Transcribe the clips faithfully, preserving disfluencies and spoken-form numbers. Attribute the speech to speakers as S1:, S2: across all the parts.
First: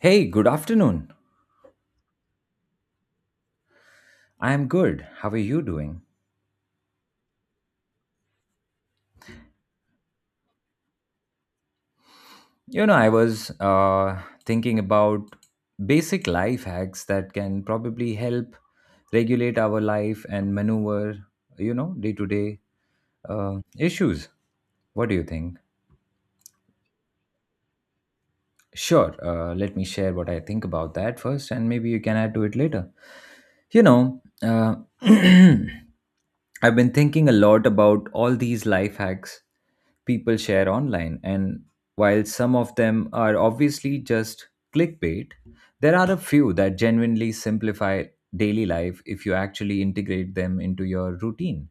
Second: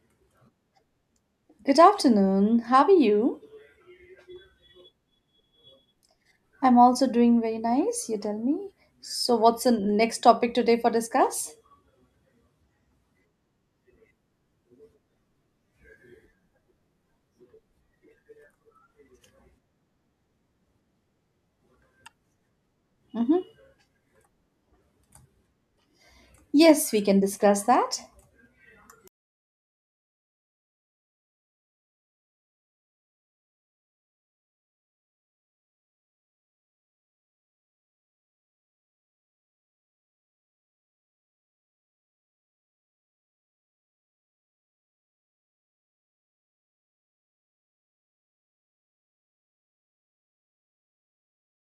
S1: Hey, good afternoon.
S2: Good afternoon. How are you?
S1: I am good. How are you doing?
S2: I'm also doing very nice, you tell me. So what's the next topic today for discuss?
S1: You know, I was uh, thinking about basic life hacks that can probably help regulate our life and maneuver, you know, day to day
S2: Mm-hmm.
S1: issues. What do you think?
S2: Yes, we can discuss that.
S1: Sure, uh, let me share what I think about that first, and maybe you can add to it later. You know, uh, I've been thinking a lot about all these life hacks people share online, and while some of them are obviously just clickbait, there are a few that genuinely simplify daily life if you actually integrate them into your routine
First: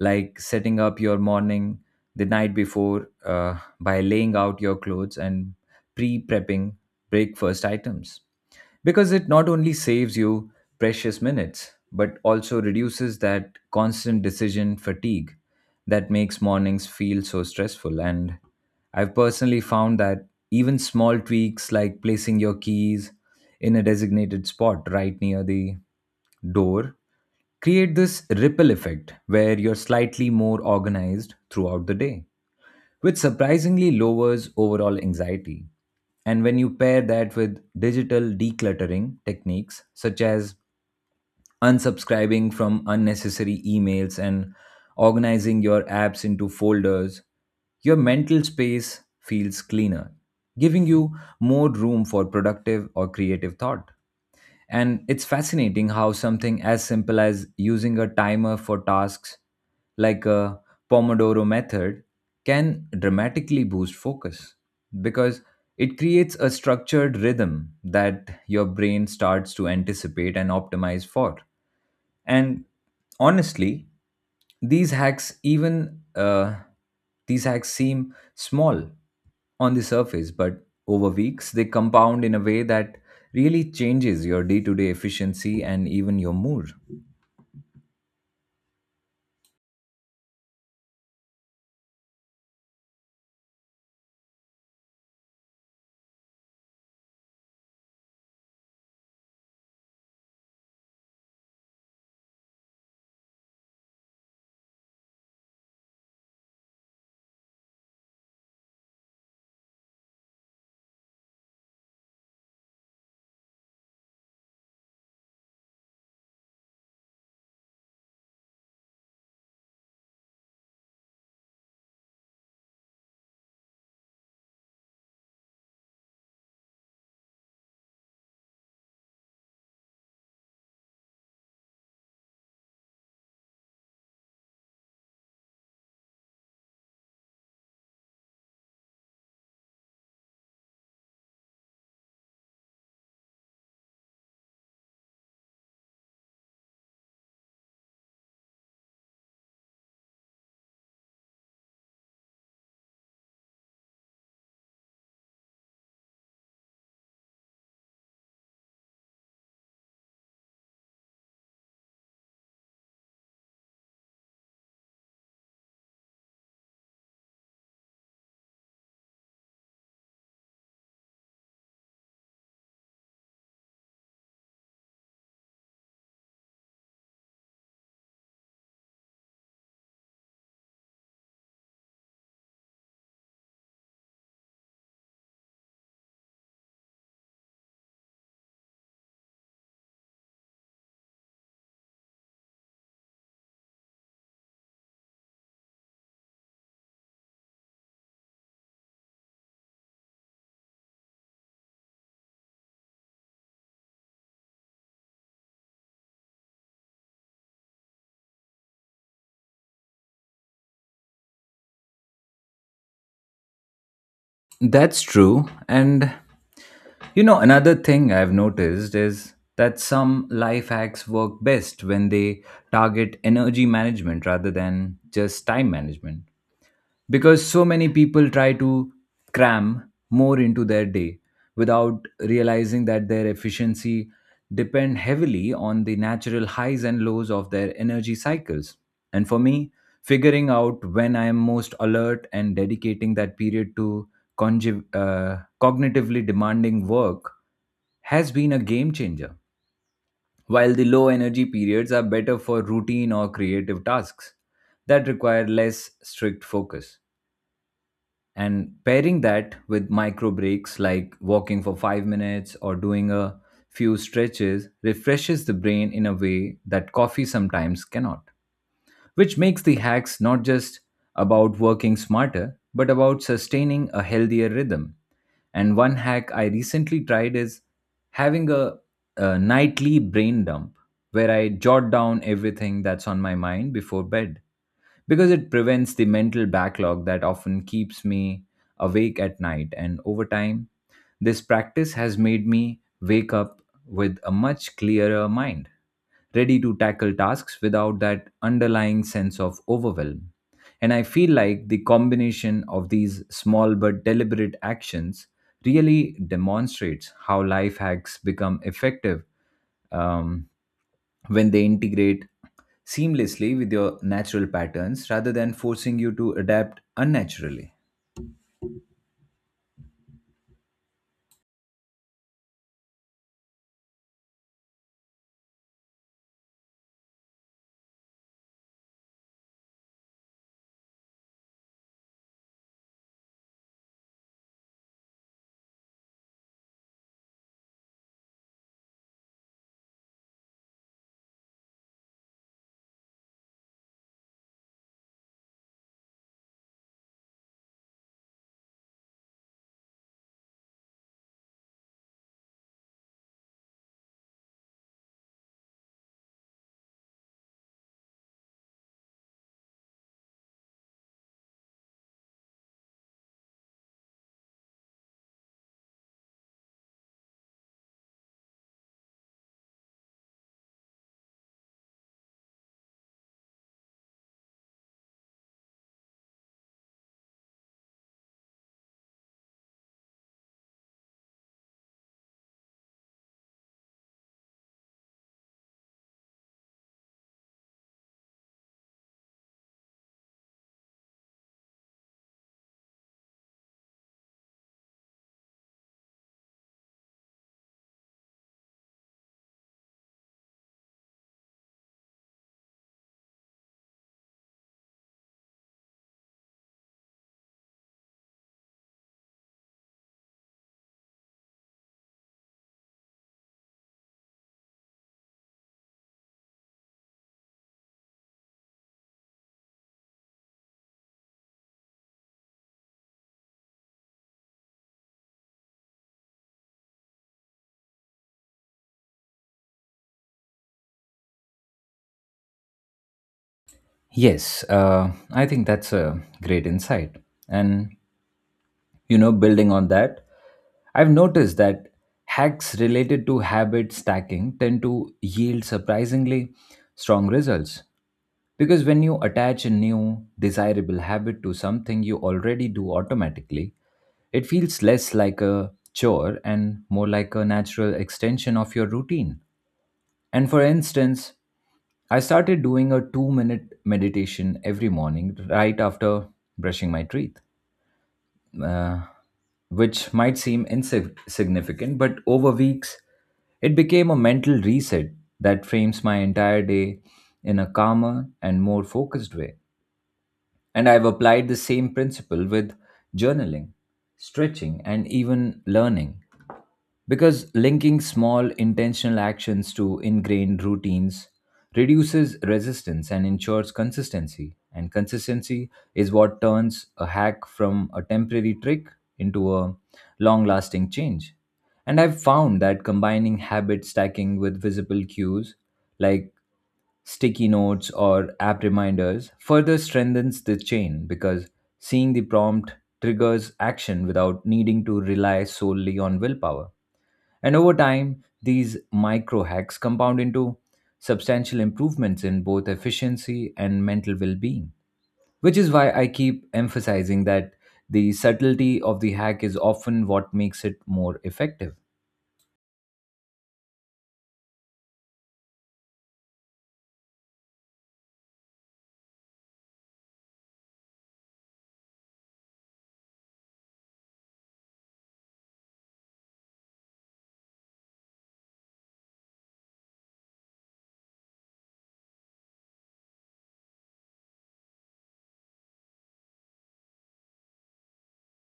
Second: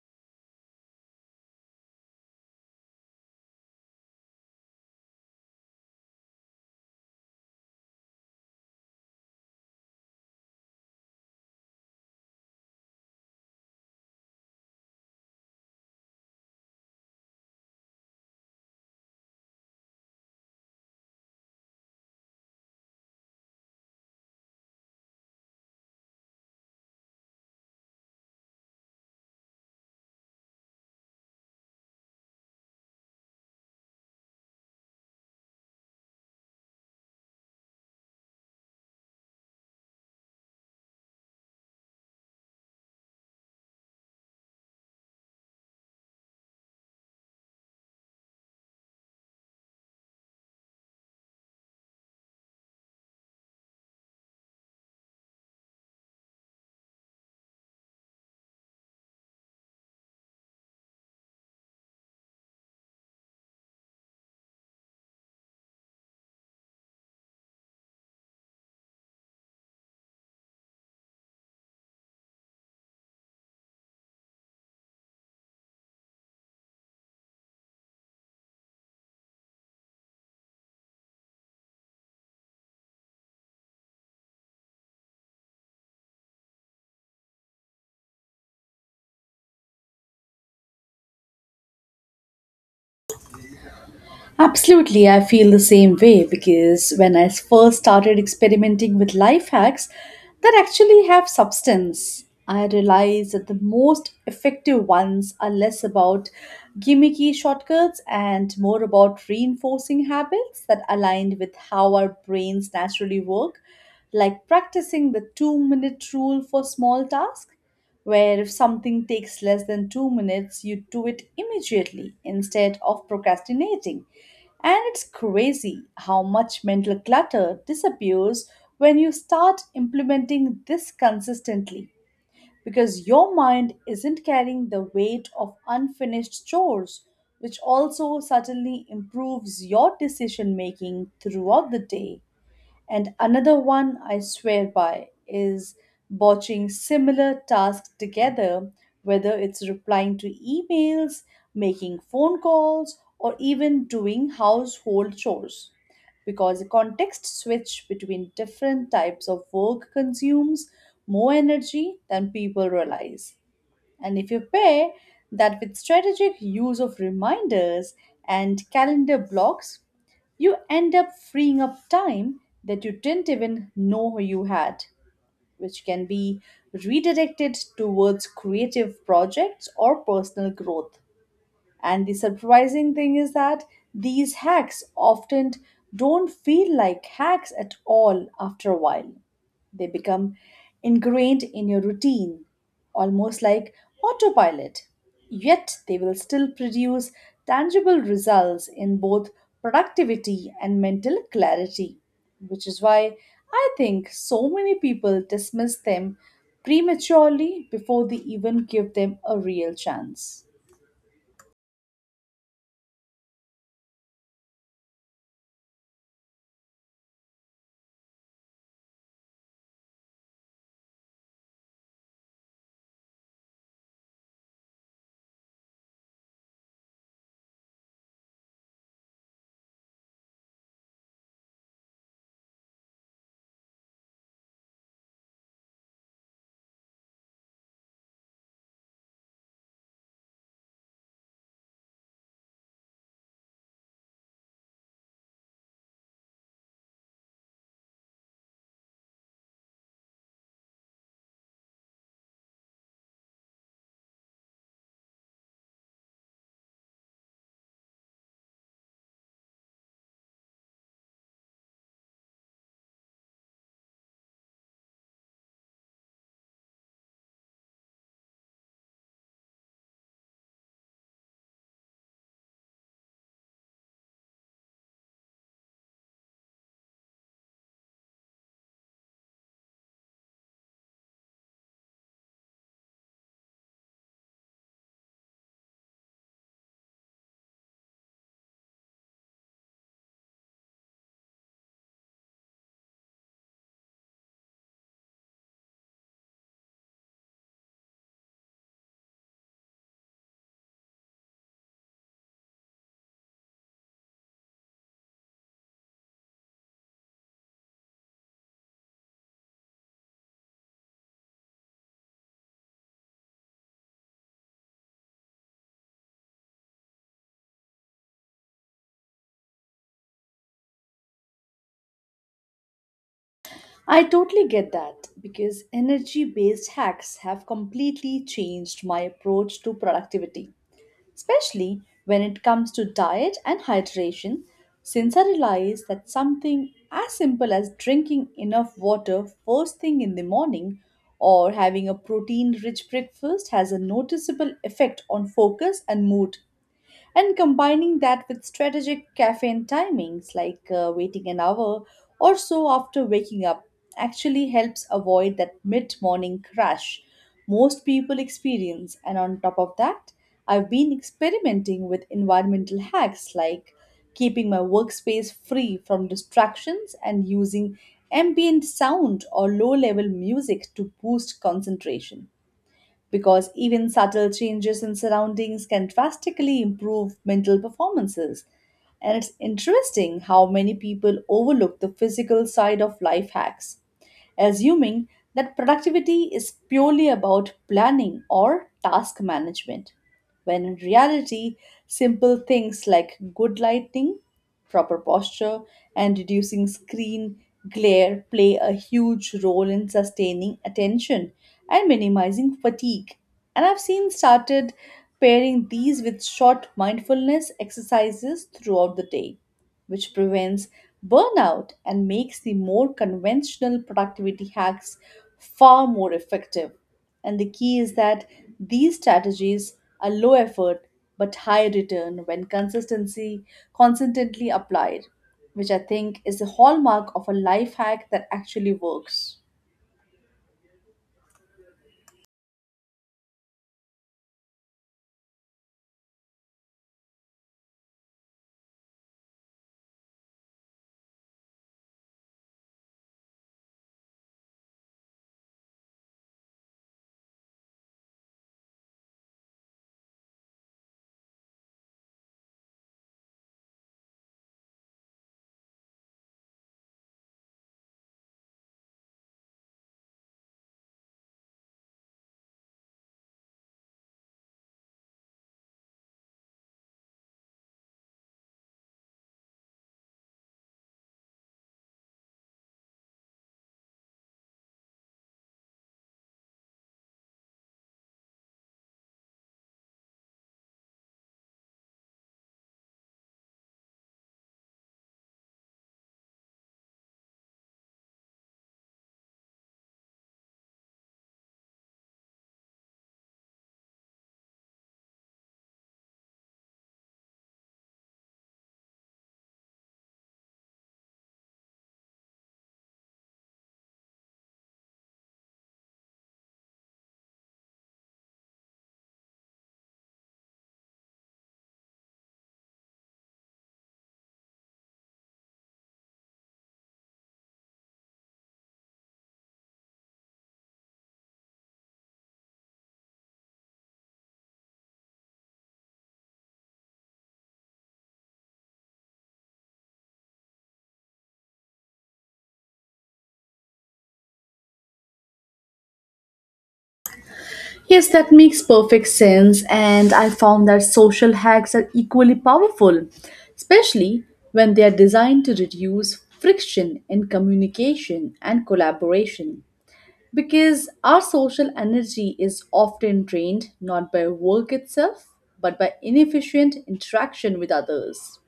S1: like setting up your morning the night before uh, by laying out your clothes and pre prepping breakfast items. Because it not only saves you precious minutes, but also reduces that constant decision fatigue that makes mornings feel so stressful. And I've personally found that even small tweaks like placing your keys in a designated spot right near the door create this ripple effect where you're slightly more organized throughout the day, which surprisingly lowers overall anxiety. And when you pair that with digital decluttering techniques such as unsubscribing from unnecessary emails and organizing your apps into folders, your mental space feels cleaner, giving you more room for productive or creative thought. And it's fascinating how something as simple as using a timer for tasks like a Pomodoro method can dramatically boost focus because it creates a structured rhythm that your brain starts to anticipate and optimize for. And honestly, these hacks even uh, these hacks seem small on the surface, but over weeks they compound in a way that really changes your day-to-day efficiency and even your mood.
S2: Absolutely, I feel the same way because when I first started experimenting with life hacks that actually have substance, I realized that the most effective ones are less about gimmicky shortcuts and more about reinforcing habits that aligned with how our brains naturally work, like practicing the two minute rule for small tasks. Where if something takes less than two minutes, you do it immediately instead of procrastinating, and it's crazy how much mental clutter disappears when you start implementing this consistently, because your mind isn't carrying the weight of unfinished chores, which also certainly improves your decision making throughout the day. And another one I swear by is botching similar tasks together, whether it's replying to emails, making phone calls, or even doing household chores. Because a context switch between different types of work consumes more energy than people realize. And if you pair that with strategic use of reminders and calendar blocks, you end up freeing up time that you didn't even know you had, which can be redirected towards creative projects or personal growth. And the surprising thing is that these hacks often don't feel like hacks at all after a while. They become ingrained in your routine, almost like autopilot. Yet they will still produce tangible results in both productivity and mental clarity, which is why I think so many people dismiss them prematurely before they even give them a real chance.
S1: That's true. And you know, another thing I've noticed is that some life hacks work best when they target energy management rather than just time management. Because so many people try to cram more into their day without realizing that their efficiency depend heavily on the natural highs and lows of their energy cycles, and for me, figuring out when I am most alert and dedicating that period to congi- uh, cognitively demanding work has been a game changer, while the low energy periods are better for routine or creative tasks that require less strict focus. And pairing that with micro breaks like walking for five minutes or doing a few stretches refreshes the brain in a way that coffee sometimes cannot, which makes the hacks not just about working smarter, but about sustaining a healthier rhythm. And one hack I recently tried is having a, a nightly brain dump where I jot down everything that's on my mind before bed, because it prevents the mental backlog that often keeps me awake at night. And over time, this practice has made me wake up with a much clearer mind, ready to tackle tasks without that underlying sense of overwhelm. And I feel like the combination of these small but deliberate actions really demonstrates how life hacks become effective um, when they integrate seamlessly with your natural patterns rather than forcing you to adapt unnaturally.
S2: I totally get that because energy based hacks have completely changed my approach to productivity, especially when it comes to diet and hydration, since I realize that something as simple as drinking enough water first thing in the morning or having a protein rich breakfast has a noticeable effect on focus and mood, and combining that with strategic caffeine timings like uh, waiting an hour or so after waking up actually helps avoid that mid-morning crash most people experience. And on top of that, I've been experimenting with environmental hacks like keeping my workspace free from distractions and using ambient sound or low level music to boost concentration, because even subtle changes in surroundings can drastically improve mental performances. And it's interesting how many people overlook the physical side of life hacks, assuming that productivity is purely about planning or task management when in reality, simple things like good lighting, proper posture, and reducing screen glare play a huge role in sustaining attention and minimizing fatigue. And I've seen started pairing these with short mindfulness exercises throughout the day, which prevents burnout and makes the more conventional productivity hacks far more effective. And the key is that these strategies are low effort but high return when consistency consistently applied, which I think is the hallmark of a life hack that actually works.
S1: Yes, uh, I think that's a great insight. And you know, building on that, I've noticed that hacks related to habit stacking tend to yield surprisingly strong results, because when you attach a new desirable habit to something you already do automatically, it feels less like a chore and more like a natural extension of your routine. And for instance, I started doing a two minute meditation every morning right after brushing my teeth, uh, which might seem insignificant, but over weeks, it became a mental reset that frames my entire day in a calmer and more focused way. And I've applied the same principle with journaling, stretching, and even learning. Because linking small intentional actions to ingrained routines reduces resistance and ensures consistency. And consistency is what turns a hack from a temporary trick into a long lasting change. And I've found that combining habit stacking with visible cues like sticky notes or app reminders further strengthens the chain, because seeing the prompt triggers action without needing to rely solely on willpower. And over time, these micro hacks compound into substantial improvements in both efficiency and mental well being, which is why I keep emphasizing that the subtlety of the hack is often what makes it more effective.
S2: Yes, that makes perfect sense. And I found that social hacks are equally powerful, especially when they are designed to reduce friction in communication and collaboration. Because our social energy is often drained not by work itself, but by inefficient interaction with others.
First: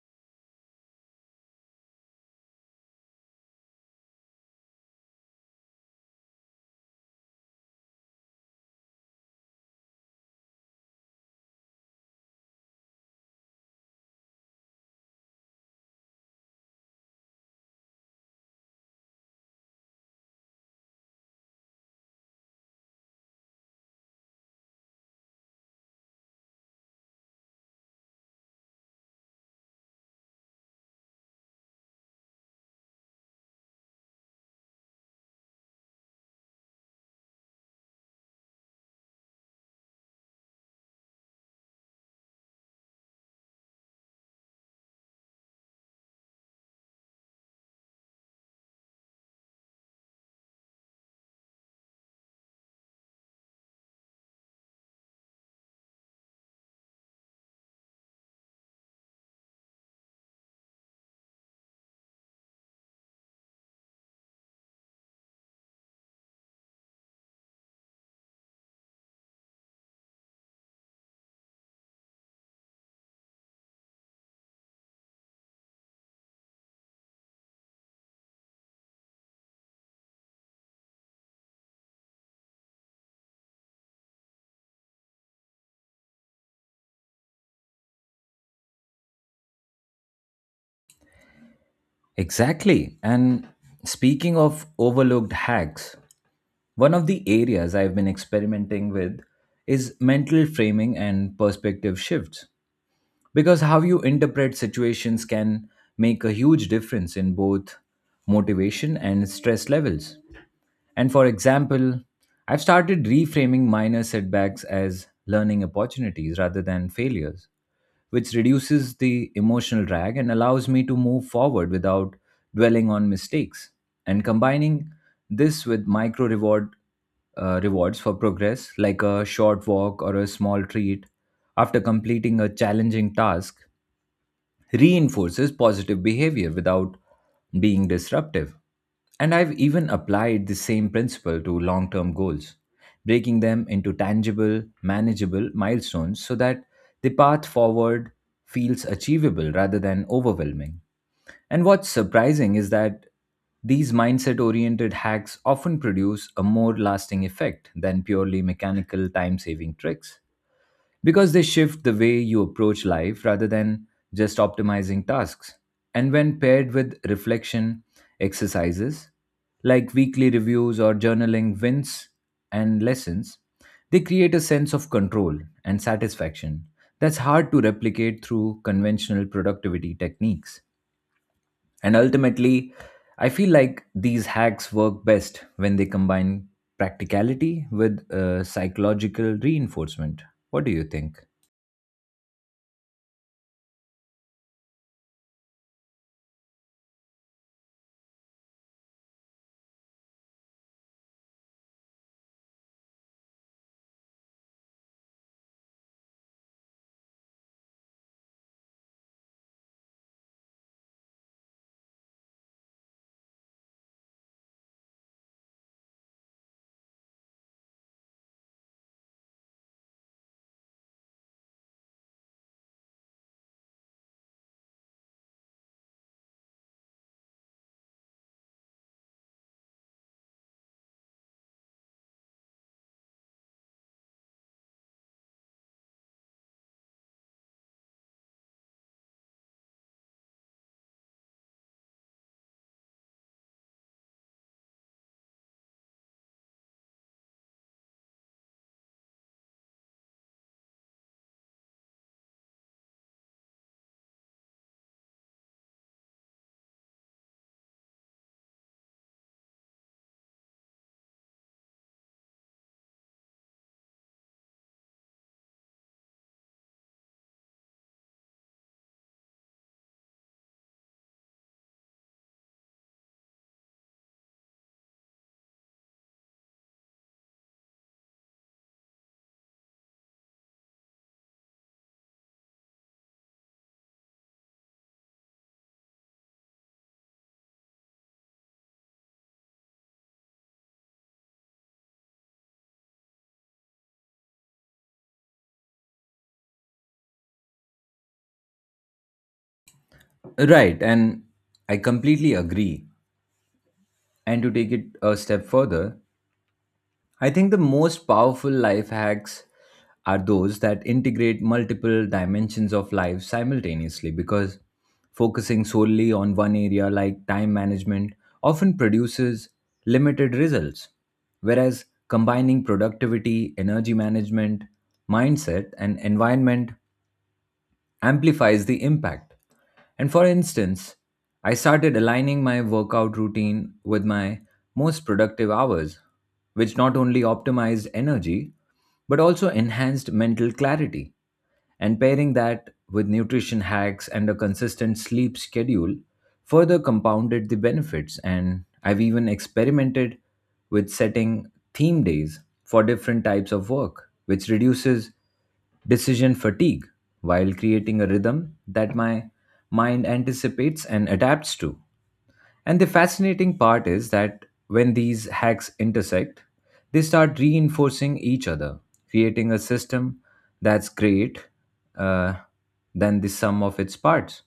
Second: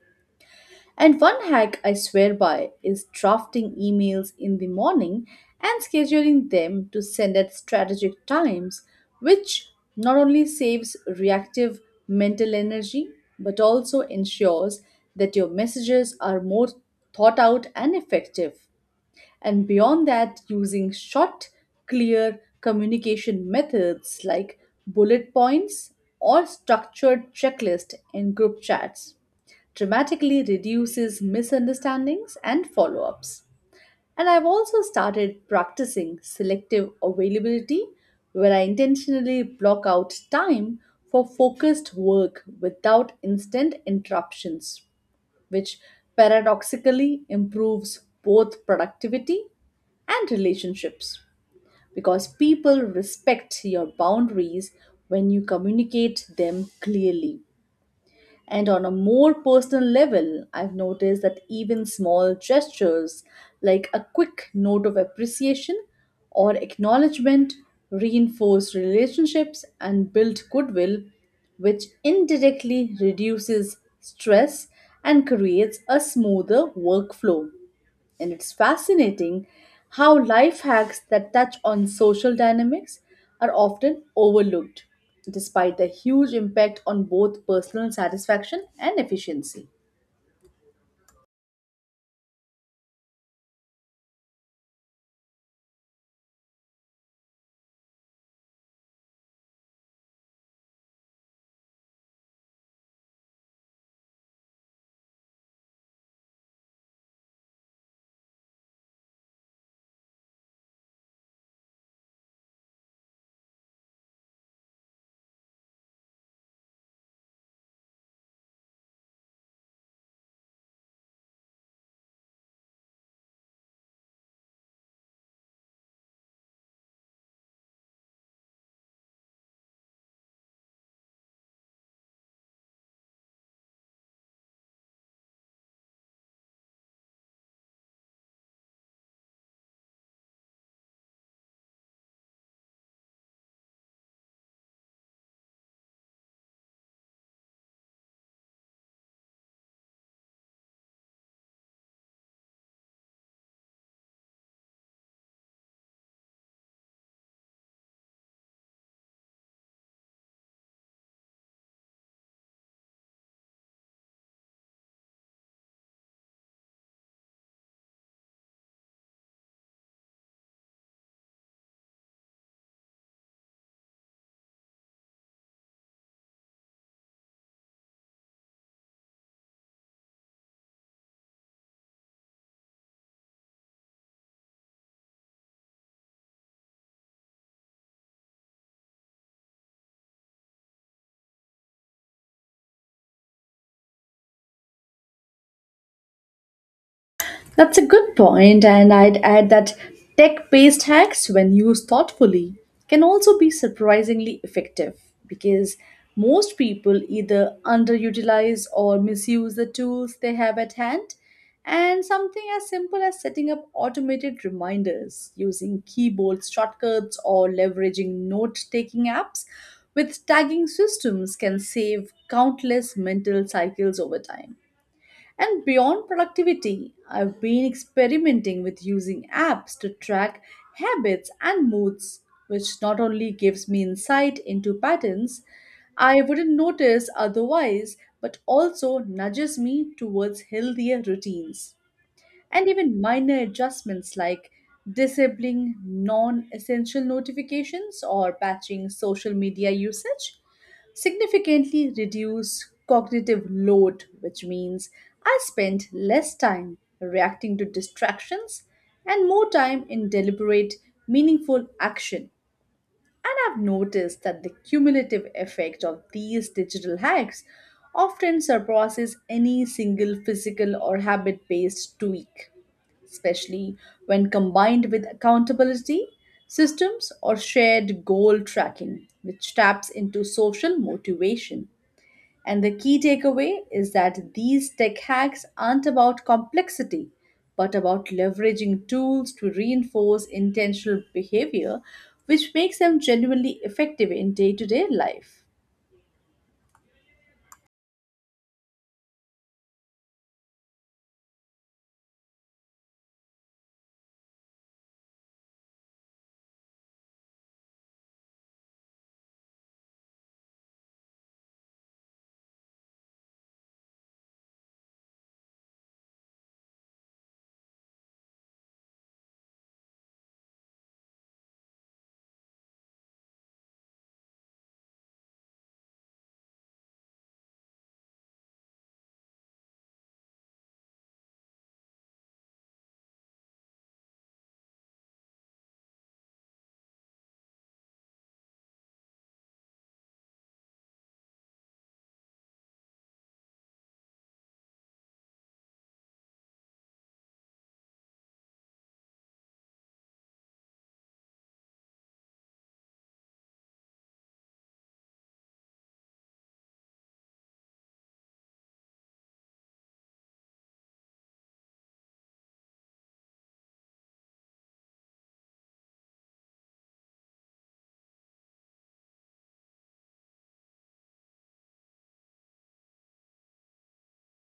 S2: And one hack I swear by is drafting emails in the morning and scheduling them to send at strategic times, which not only saves reactive mental energy but also ensures that your messages are more thought out and effective. And beyond that, using short, clear communication methods like bullet points or structured checklist in group chats dramatically reduces misunderstandings and follow ups. And I've also started practicing selective availability, where I intentionally block out time for focused work without instant interruptions, which paradoxically improves both productivity and relationships because people respect your boundaries when you communicate them clearly. And on a more personal level, I've noticed that even small gestures like a quick note of appreciation or acknowledgement reinforce relationships and build goodwill, which indirectly reduces stress and creates a smoother workflow. And it's fascinating how life hacks that touch on social dynamics are often overlooked, despite their huge impact on both personal satisfaction and efficiency.
S1: Exactly. And speaking of overlooked hacks, one of the areas I've been experimenting with is mental framing and perspective shifts, because how you interpret situations can make a huge difference in both motivation and stress levels. And for example, I've started reframing minor setbacks as learning opportunities rather than failures, which reduces the emotional drag and allows me to move forward without dwelling on mistakes. And combining this with micro reward uh, rewards for progress, like a short walk or a small treat after completing a challenging task, reinforces positive behavior without being disruptive. And I've even applied the same principle to long term goals, breaking them into tangible, manageable milestones so that the path forward feels achievable rather than overwhelming. And what's surprising is that these mindset oriented hacks often produce a more lasting effect than purely mechanical time saving tricks, because they shift the way you approach life rather than just optimizing tasks. And when paired with reflection exercises like weekly reviews or journaling wins and lessons, they create a sense of control and satisfaction that's hard to replicate through conventional productivity techniques. And ultimately, I feel like these hacks work best when they combine practicality with uh, psychological reinforcement. What do you think?
S2: That's a good point, and I'd add that tech based hacks, when used thoughtfully, can also be surprisingly effective because most people either underutilize or misuse the tools they have at hand. And something as simple as setting up automated reminders using keyboard shortcuts or leveraging note taking apps with tagging systems can save countless mental cycles over time. And beyond productivity, I've been experimenting with using apps to track habits and moods, which not only gives me insight into patterns I wouldn't notice otherwise, but also nudges me towards healthier routines, and even minor adjustments like disabling non essential notifications or patching social media usage significantly reduce cognitive load, which means I spend less time reacting to distractions and more time in deliberate, meaningful action. And I've noticed that the cumulative effect of these digital hacks often surpasses any single physical or habit based tweak, especially when combined with accountability systems or shared goal tracking, which taps into social motivation. And the key takeaway is that these tech hacks aren't about complexity, but about leveraging tools to reinforce intentional behavior, which makes them genuinely effective in day to day life.
S1: Right, and I completely agree. And to take it a step further, I think the most powerful life hacks are those that integrate multiple dimensions of life simultaneously, because focusing solely on one area like time management often produces limited results, whereas combining productivity, energy management, mindset, and environment amplifies the impact. And for instance, I started aligning my workout routine with my most productive hours, which not only optimized energy, but also enhanced mental clarity. And pairing that with nutrition hacks and a consistent sleep schedule further compounded the benefits. And I've even experimented with setting theme days for different types of work, which reduces decision fatigue while creating a rhythm that my mind anticipates and adapts to. And the fascinating part is that when these hacks intersect, they start reinforcing each other, creating a system that's great uh, than the sum of its parts.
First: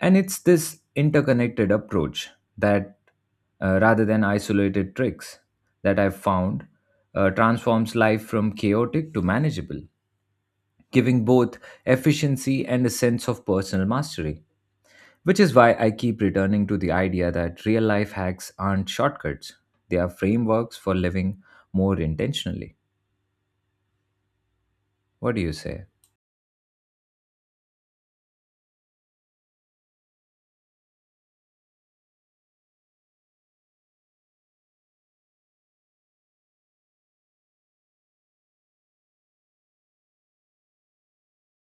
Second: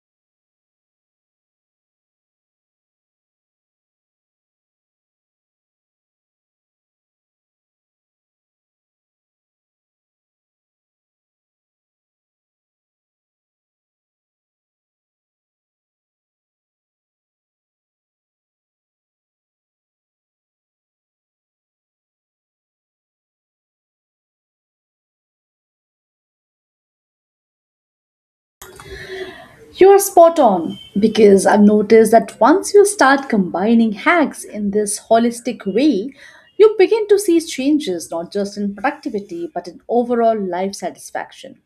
S1: And it's this interconnected approach that, uh, rather than isolated tricks, that I've found uh, transforms life from chaotic to manageable, giving both efficiency and a sense of personal mastery. Which is why I keep returning to the idea that real life hacks aren't shortcuts, they are frameworks for living more intentionally. What do you say?
S2: You are spot on because I've noticed that once you start combining hacks in this holistic way, you begin to see changes not just in productivity but in overall life satisfaction.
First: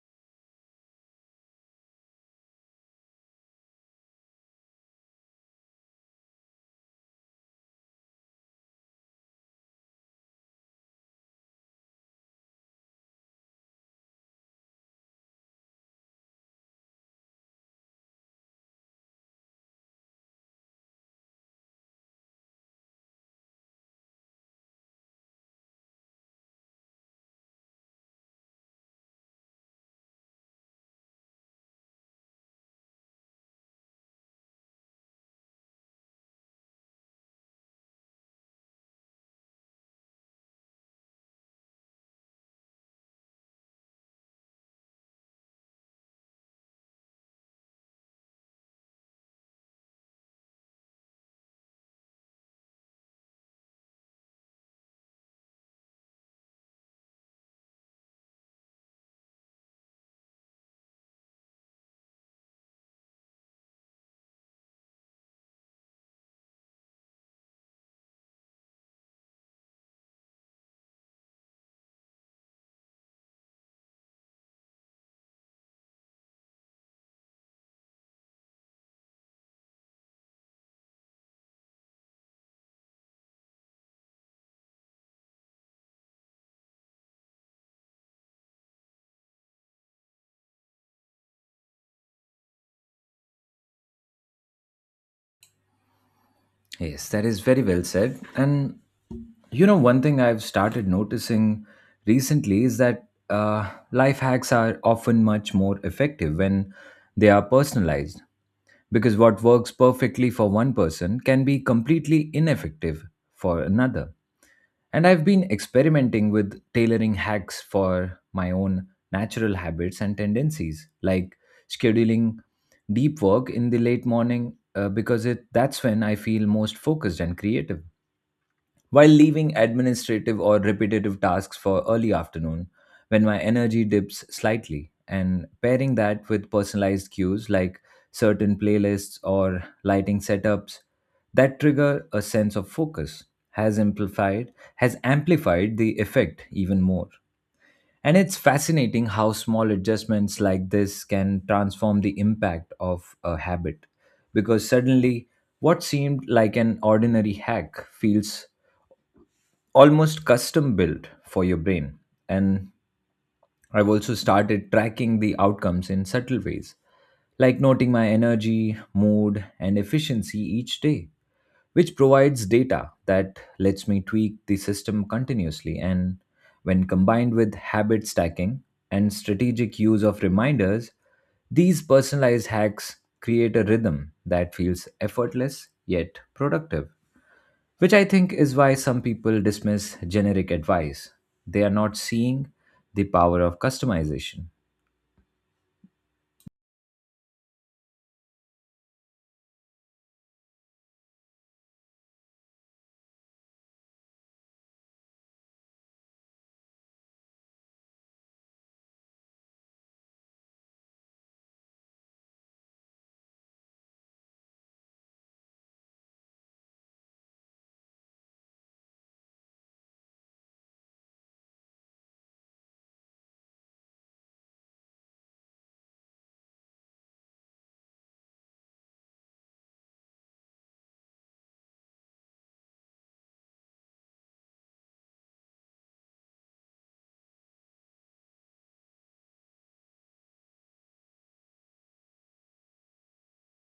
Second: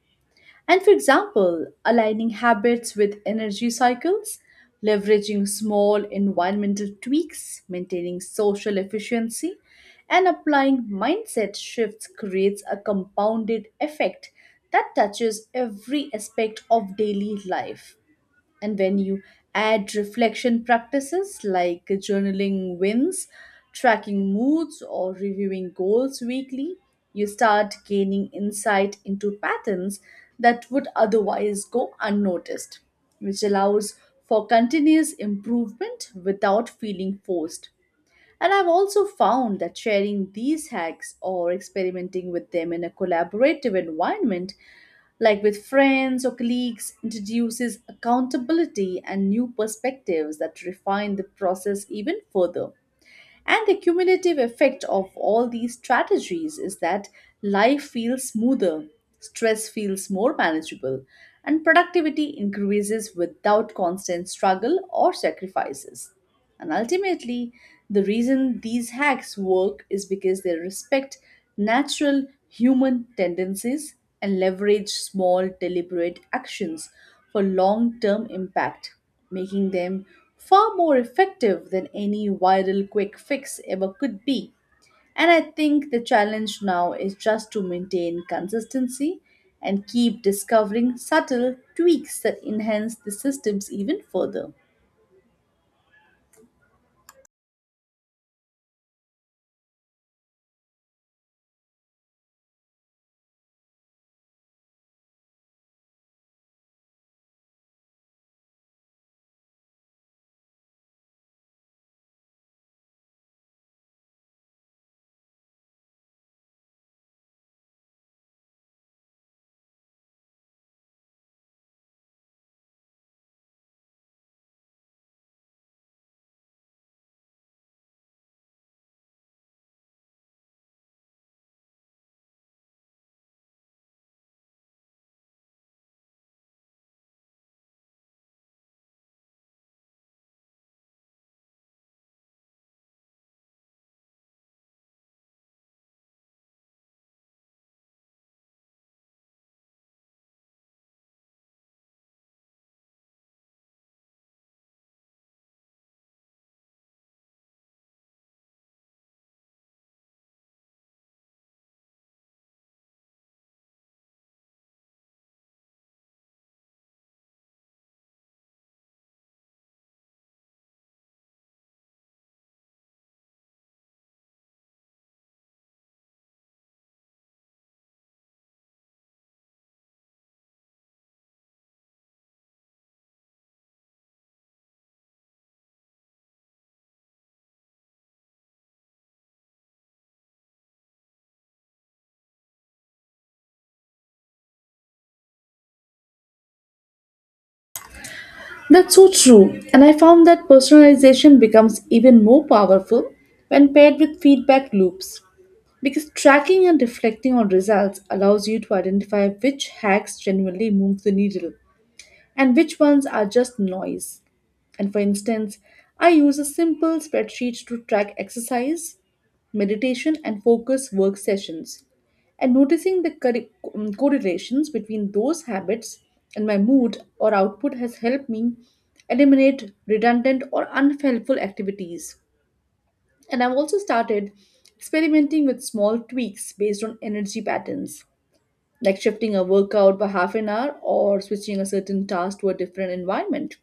S2: And for example, aligning habits with energy cycles, leveraging small environmental tweaks, maintaining social efficiency, and applying mindset shifts creates a compounded effect that touches every aspect of daily life. And when you add reflection practices like journaling wins, tracking moods, or reviewing goals weekly, you start gaining insight into patterns that would otherwise go unnoticed, which allows for continuous improvement without feeling forced. And I've also found that sharing these hacks or experimenting with them in a collaborative environment like with friends or colleagues introduces accountability and new perspectives that refine the process even further. And the cumulative effect of all these strategies is that life feels smoother, stress feels more manageable, and productivity increases without constant struggle or sacrifices. And ultimately, the reason these hacks work is because they respect natural human tendencies and leverage small, deliberate actions for long term impact, making them far more effective than any viral quick fix ever could be. And I think the challenge now is just to maintain consistency and keep discovering subtle tweaks that enhance the systems even further.
S1: Yes, that is very well said. And you know, one thing I've started noticing recently is that uh, life hacks are often much more effective when they are personalized, because what works perfectly for one person can be completely ineffective for another. And I've been experimenting with tailoring hacks for my own natural habits and tendencies, like scheduling deep work in the late morning uh, because it that's when I feel most focused and creative, while leaving administrative or repetitive tasks for early afternoon when my energy dips slightly. And pairing that with personalized cues like certain playlists or lighting setups that trigger a sense of focus has amplified has amplified the effect even more. And it's fascinating how small adjustments like this can transform the impact of a habit, because suddenly what seemed like an ordinary hack feels almost custom built for your brain. And I've also started tracking the outcomes in subtle ways, like noting my energy, mood, and efficiency each day, which provides data that lets me tweak the system continuously. And when combined with habit stacking and strategic use of reminders, these personalized hacks create a rhythm that feels effortless yet productive. Which I think is why some people dismiss generic advice. They are not seeing the power of customization.
S2: That's so true. And I found that personalization becomes even more powerful when paired with feedback loops. Because tracking and reflecting on results allows you to identify which hacks genuinely move the needle and which ones are just noise. And for instance, I use a simple spreadsheet to track exercise, meditation, and focus work sessions. And noticing the corre- um, correlations between those habits and my mood or output has helped me eliminate redundant or unhelpful activities. And I've also started experimenting with small tweaks based on energy patterns like shifting a workout by half an hour or switching a certain task to a different environment.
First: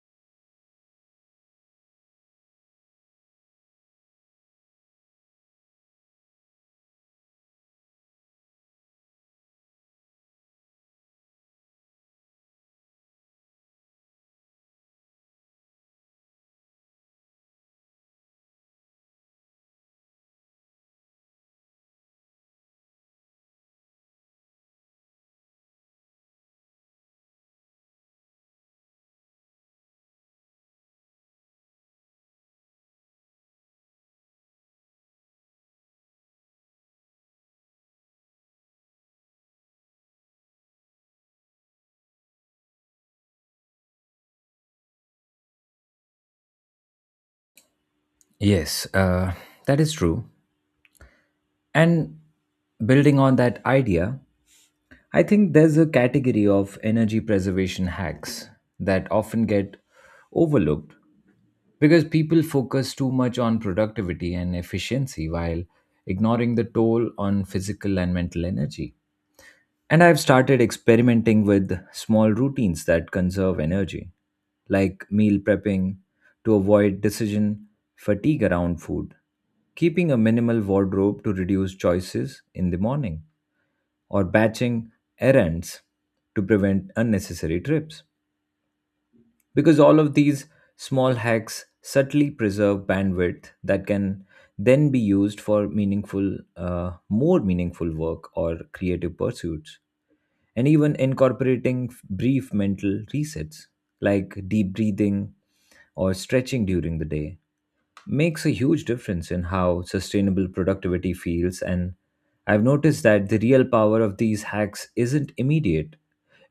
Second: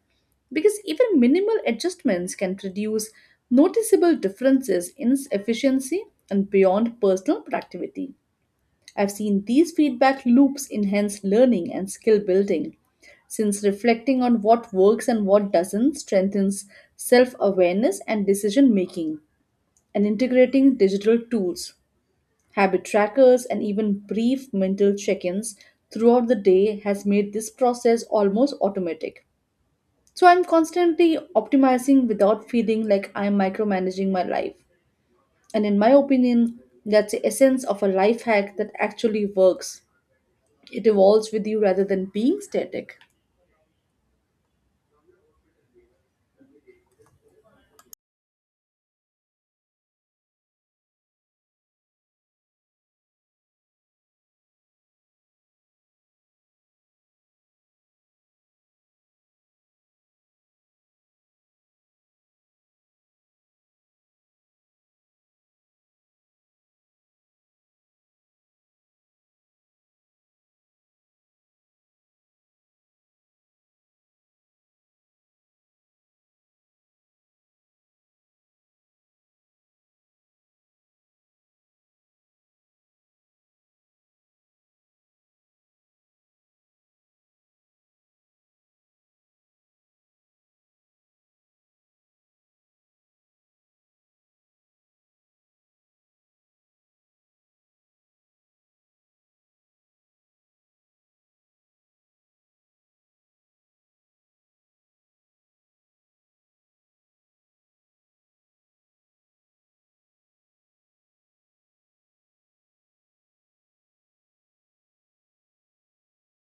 S2: Because even minimal adjustments can produce noticeable differences in efficiency and beyond personal productivity. I've seen these feedback loops enhance learning and skill building, since reflecting on what works and what doesn't strengthens self awareness and decision making, and integrating digital tools, habit trackers, and even brief mental check-ins throughout the day has made this process almost automatic. So I'm constantly optimizing without feeling like I'm micromanaging my life. And in my opinion, that's the essence of a life hack that actually works. It evolves with you rather than being static.
S1: Yes, uh, that is true. And building on that idea, I think there's a category of energy preservation hacks that often get overlooked, because people focus too much on productivity and efficiency while ignoring the toll on physical and mental energy. And I've started experimenting with small routines that conserve energy, like meal prepping to avoid decision fatigue around food, keeping a minimal wardrobe to reduce choices in the morning, or batching errands to prevent unnecessary trips. Because all of these small hacks subtly preserve bandwidth that can then be used for meaningful, uh, more meaningful work or creative pursuits. And even incorporating brief mental resets like deep breathing or stretching during the day makes a huge difference in how sustainable productivity feels. And I've noticed that the real power of these hacks isn't immediate,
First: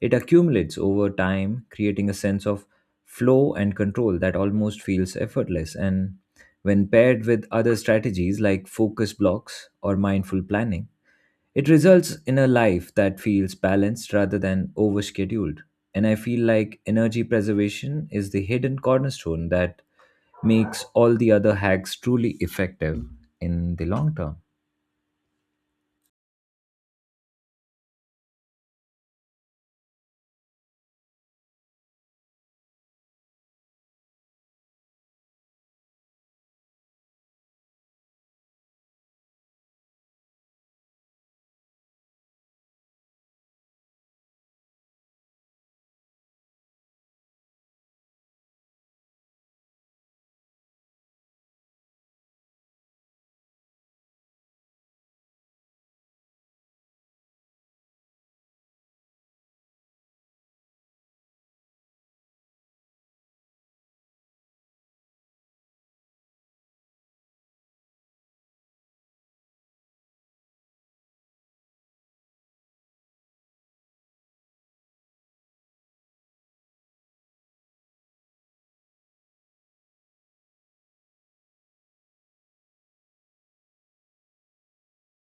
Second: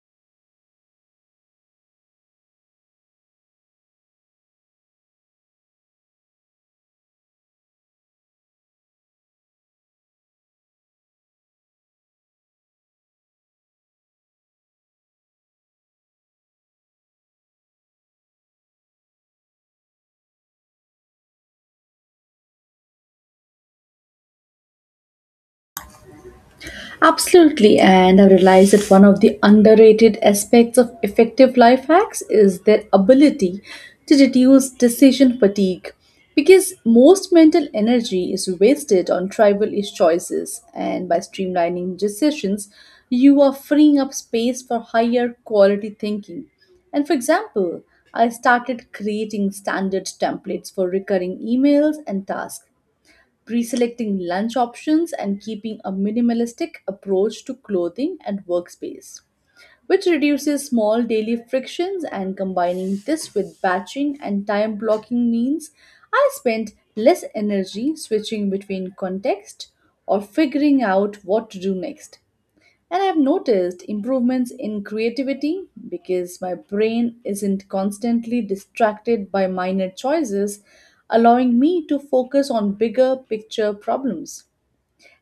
S1: it accumulates over time, creating a sense of flow and control that almost feels effortless. And when paired with other strategies like focus blocks or mindful planning, it results in a life that feels balanced rather than overscheduled. And I feel like energy preservation is the hidden cornerstone that makes all the other hacks truly effective in the long term.
S2: Absolutely, and I realized that one of the underrated aspects of effective life hacks is their ability to reduce decision fatigue. Because most mental energy is wasted on trivial choices, and by streamlining decisions, you are freeing up space for higher quality thinking. And for example, I started creating standard templates for recurring emails and tasks, pre-selecting lunch options, and keeping a minimalistic approach to clothing and workspace, which reduces small daily frictions, and combining this with batching and time blocking means I spend less energy switching between context or figuring out what to do next. And I've noticed improvements in creativity because my brain isn't constantly distracted by minor choices, allowing me to focus on bigger picture problems.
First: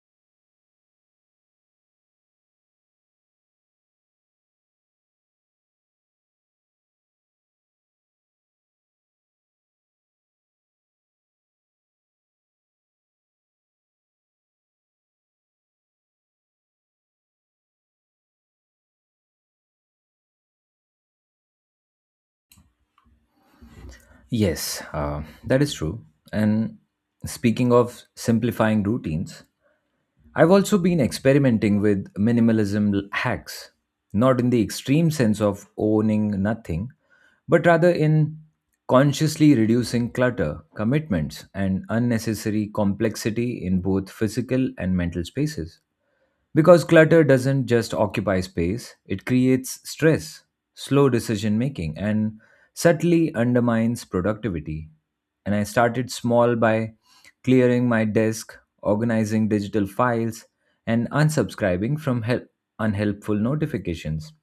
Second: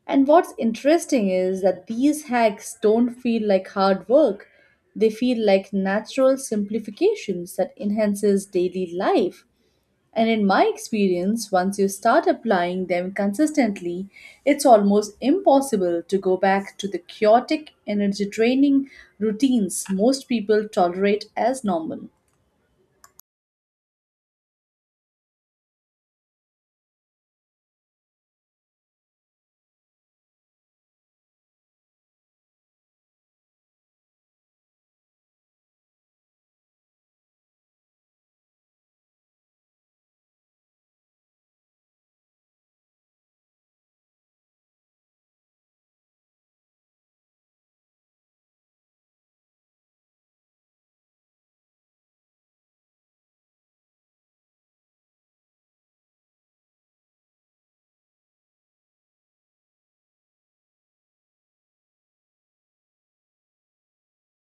S2: And what's interesting is that these hacks don't feel like hard work. They feel like natural simplifications that enhances daily life, and in my experience, once you start applying them consistently, it's almost impossible to go back to the chaotic energy draining routines most people tolerate as normal.
S1: Yes, uh, that is true. And speaking of simplifying routines, I've also been experimenting with minimalism l- hacks, not in the extreme sense of owning nothing, but rather in consciously reducing clutter, commitments, and unnecessary complexity in both physical and mental spaces. Because clutter doesn't just occupy space, it creates stress, slow decision making, and subtly undermines productivity. And I started small by clearing my desk, organizing digital files, and unsubscribing from hel- unhelpful notifications.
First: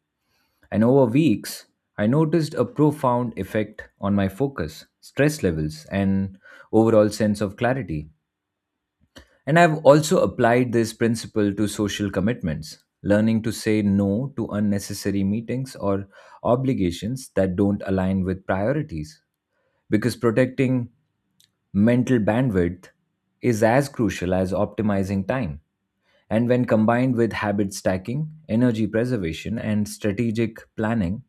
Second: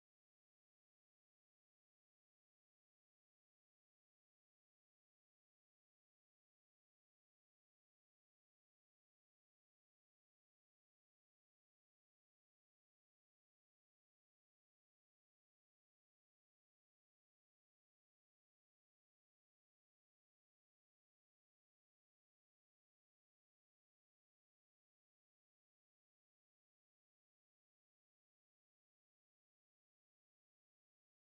S1: And over weeks, I noticed a profound effect on my focus, stress levels, and overall sense of clarity. And I've also applied this principle to social commitments, learning to say no to unnecessary meetings or obligations that don't align with priorities, because protecting mental bandwidth is as crucial as optimizing time. And when combined with habit stacking, energy preservation, and strategic planning,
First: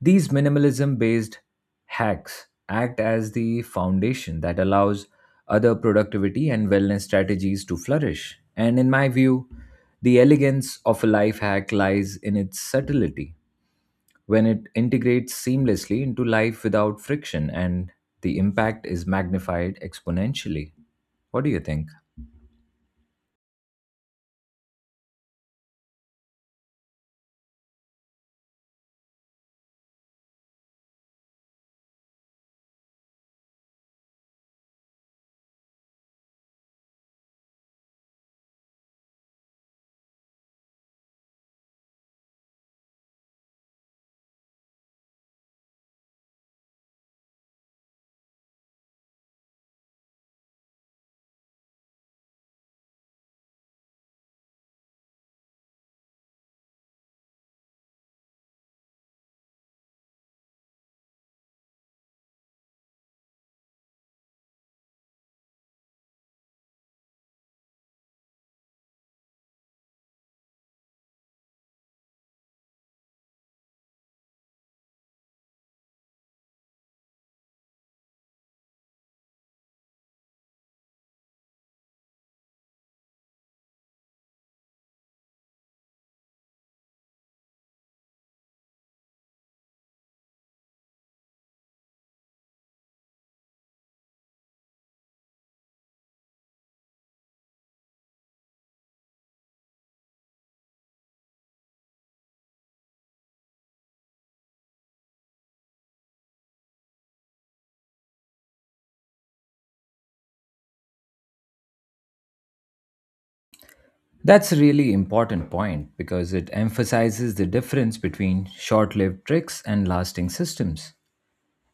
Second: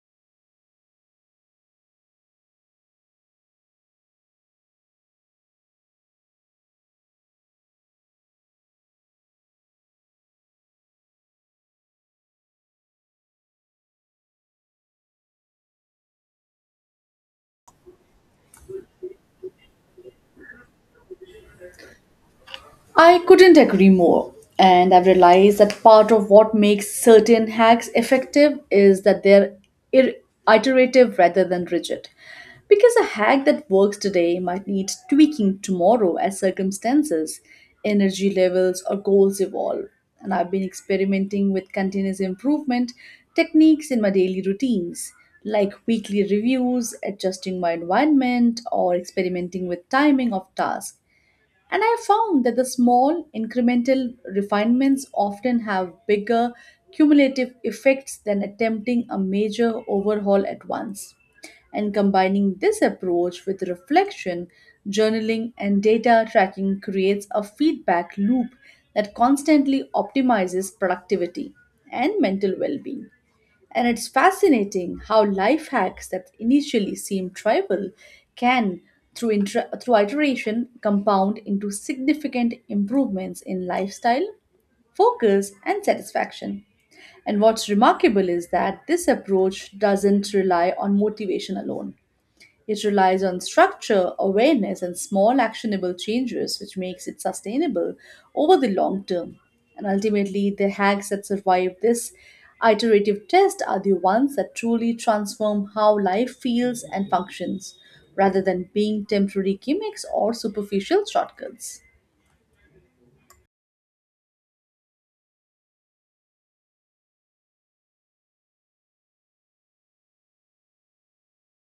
S1: these minimalism based hacks act as the foundation that allows other productivity and wellness strategies to flourish. And in my view, the elegance of a life hack lies in its subtlety. When it integrates seamlessly into life without friction, and the impact is magnified exponentially. What do you think?
S2: I couldn't agree more. And I've realized that part of what makes certain hacks effective is that they're ir- iterative rather than rigid. Because a hack that works today might need tweaking tomorrow as circumstances, energy levels, or goals evolve. And I've been experimenting with continuous improvement techniques in my daily routines, like weekly reviews, adjusting my environment, or experimenting with timing of tasks, and I found that the small incremental refinements often have bigger cumulative effects than attempting a major overhaul at once. And combining this approach with reflection, journaling, and data tracking creates a feedback loop that constantly optimizes productivity and mental well being. And it's fascinating how life hacks that initially seem trivial can, through, inter- through iteration, compound into significant improvements in lifestyle, focus, and satisfaction. And what's remarkable is that this approach doesn't rely on motivation alone. It relies on structure, awareness, and small actionable changes, which makes it sustainable over the long term. And ultimately, the hacks that survive this iterative test are the ones that truly transform how life feels and functions, rather than being temporary gimmicks or superficial shortcuts.
S1: That's a really important point, because it emphasizes the difference between short lived tricks and lasting systems.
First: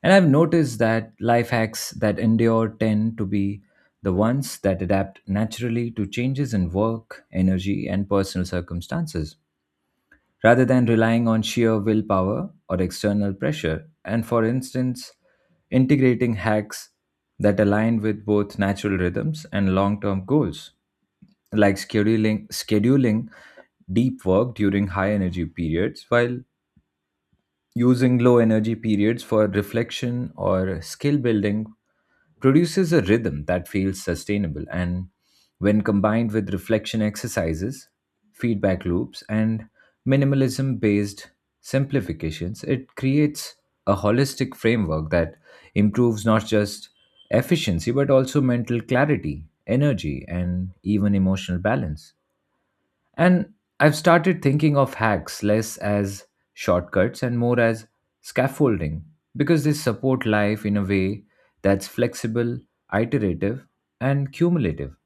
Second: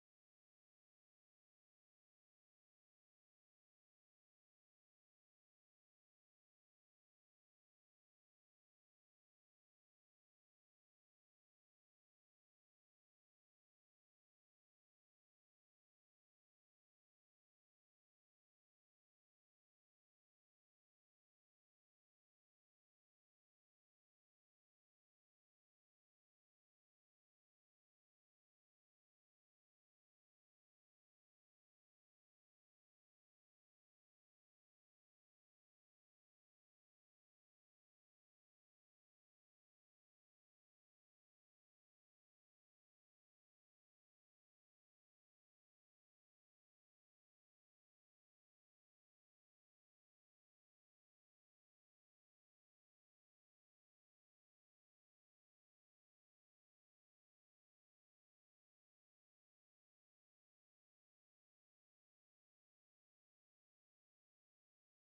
S1: And I've noticed that life hacks that endure tend to be the ones that adapt naturally to changes in work, energy, and personal circumstances, rather than relying on sheer willpower or external pressure. And for instance, integrating hacks that align with both natural rhythms and long term goals, like scheduling, scheduling deep work during high energy periods while using low energy periods for reflection or skill building, produces a rhythm that feels sustainable. And when combined with reflection exercises, feedback loops, and minimalism based simplifications, it creates a holistic framework that improves not just efficiency but also mental clarity, energy, and even emotional balance. And I've started thinking of hacks less as shortcuts and more as scaffolding, because they support life in a way that's flexible, iterative, and cumulative.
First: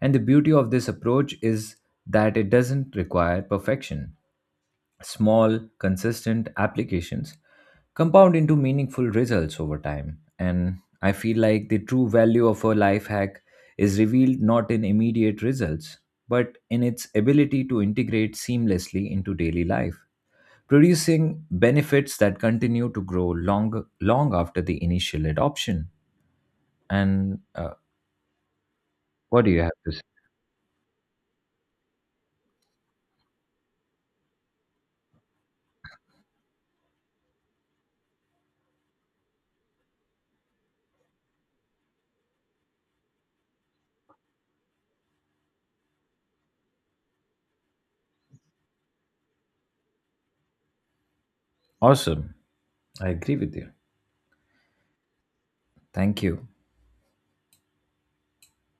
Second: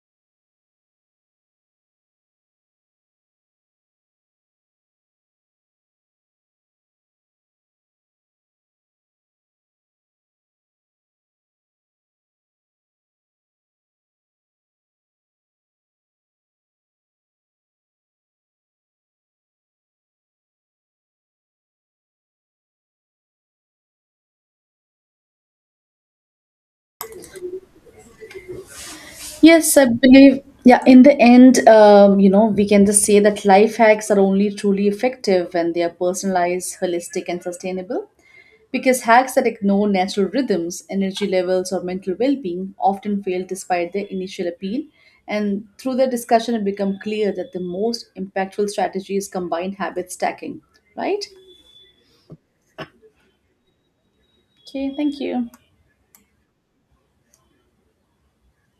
S1: And the beauty of this approach is that it doesn't require perfection. Small, consistent applications compound into meaningful results over time. And I feel like the true value of a life hack is revealed not in immediate results, but in its ability to integrate seamlessly into daily life, producing benefits that continue to grow long, long after the initial adoption. And uh, what do you have
S2: Yes, I
S1: to say?
S2: believe, yeah, in the end, um, you know, we can just say that life hacks are only truly effective when they are personalized, holistic, and sustainable. Because hacks that ignore natural rhythms, energy levels, or mental well being often fail despite their initial appeal. And through the discussion, it becomes clear that the most impactful strategy is combined habit stacking, right?
S1: Awesome. I agree with you.
S2: Okay, thank you.
S1: Thank you.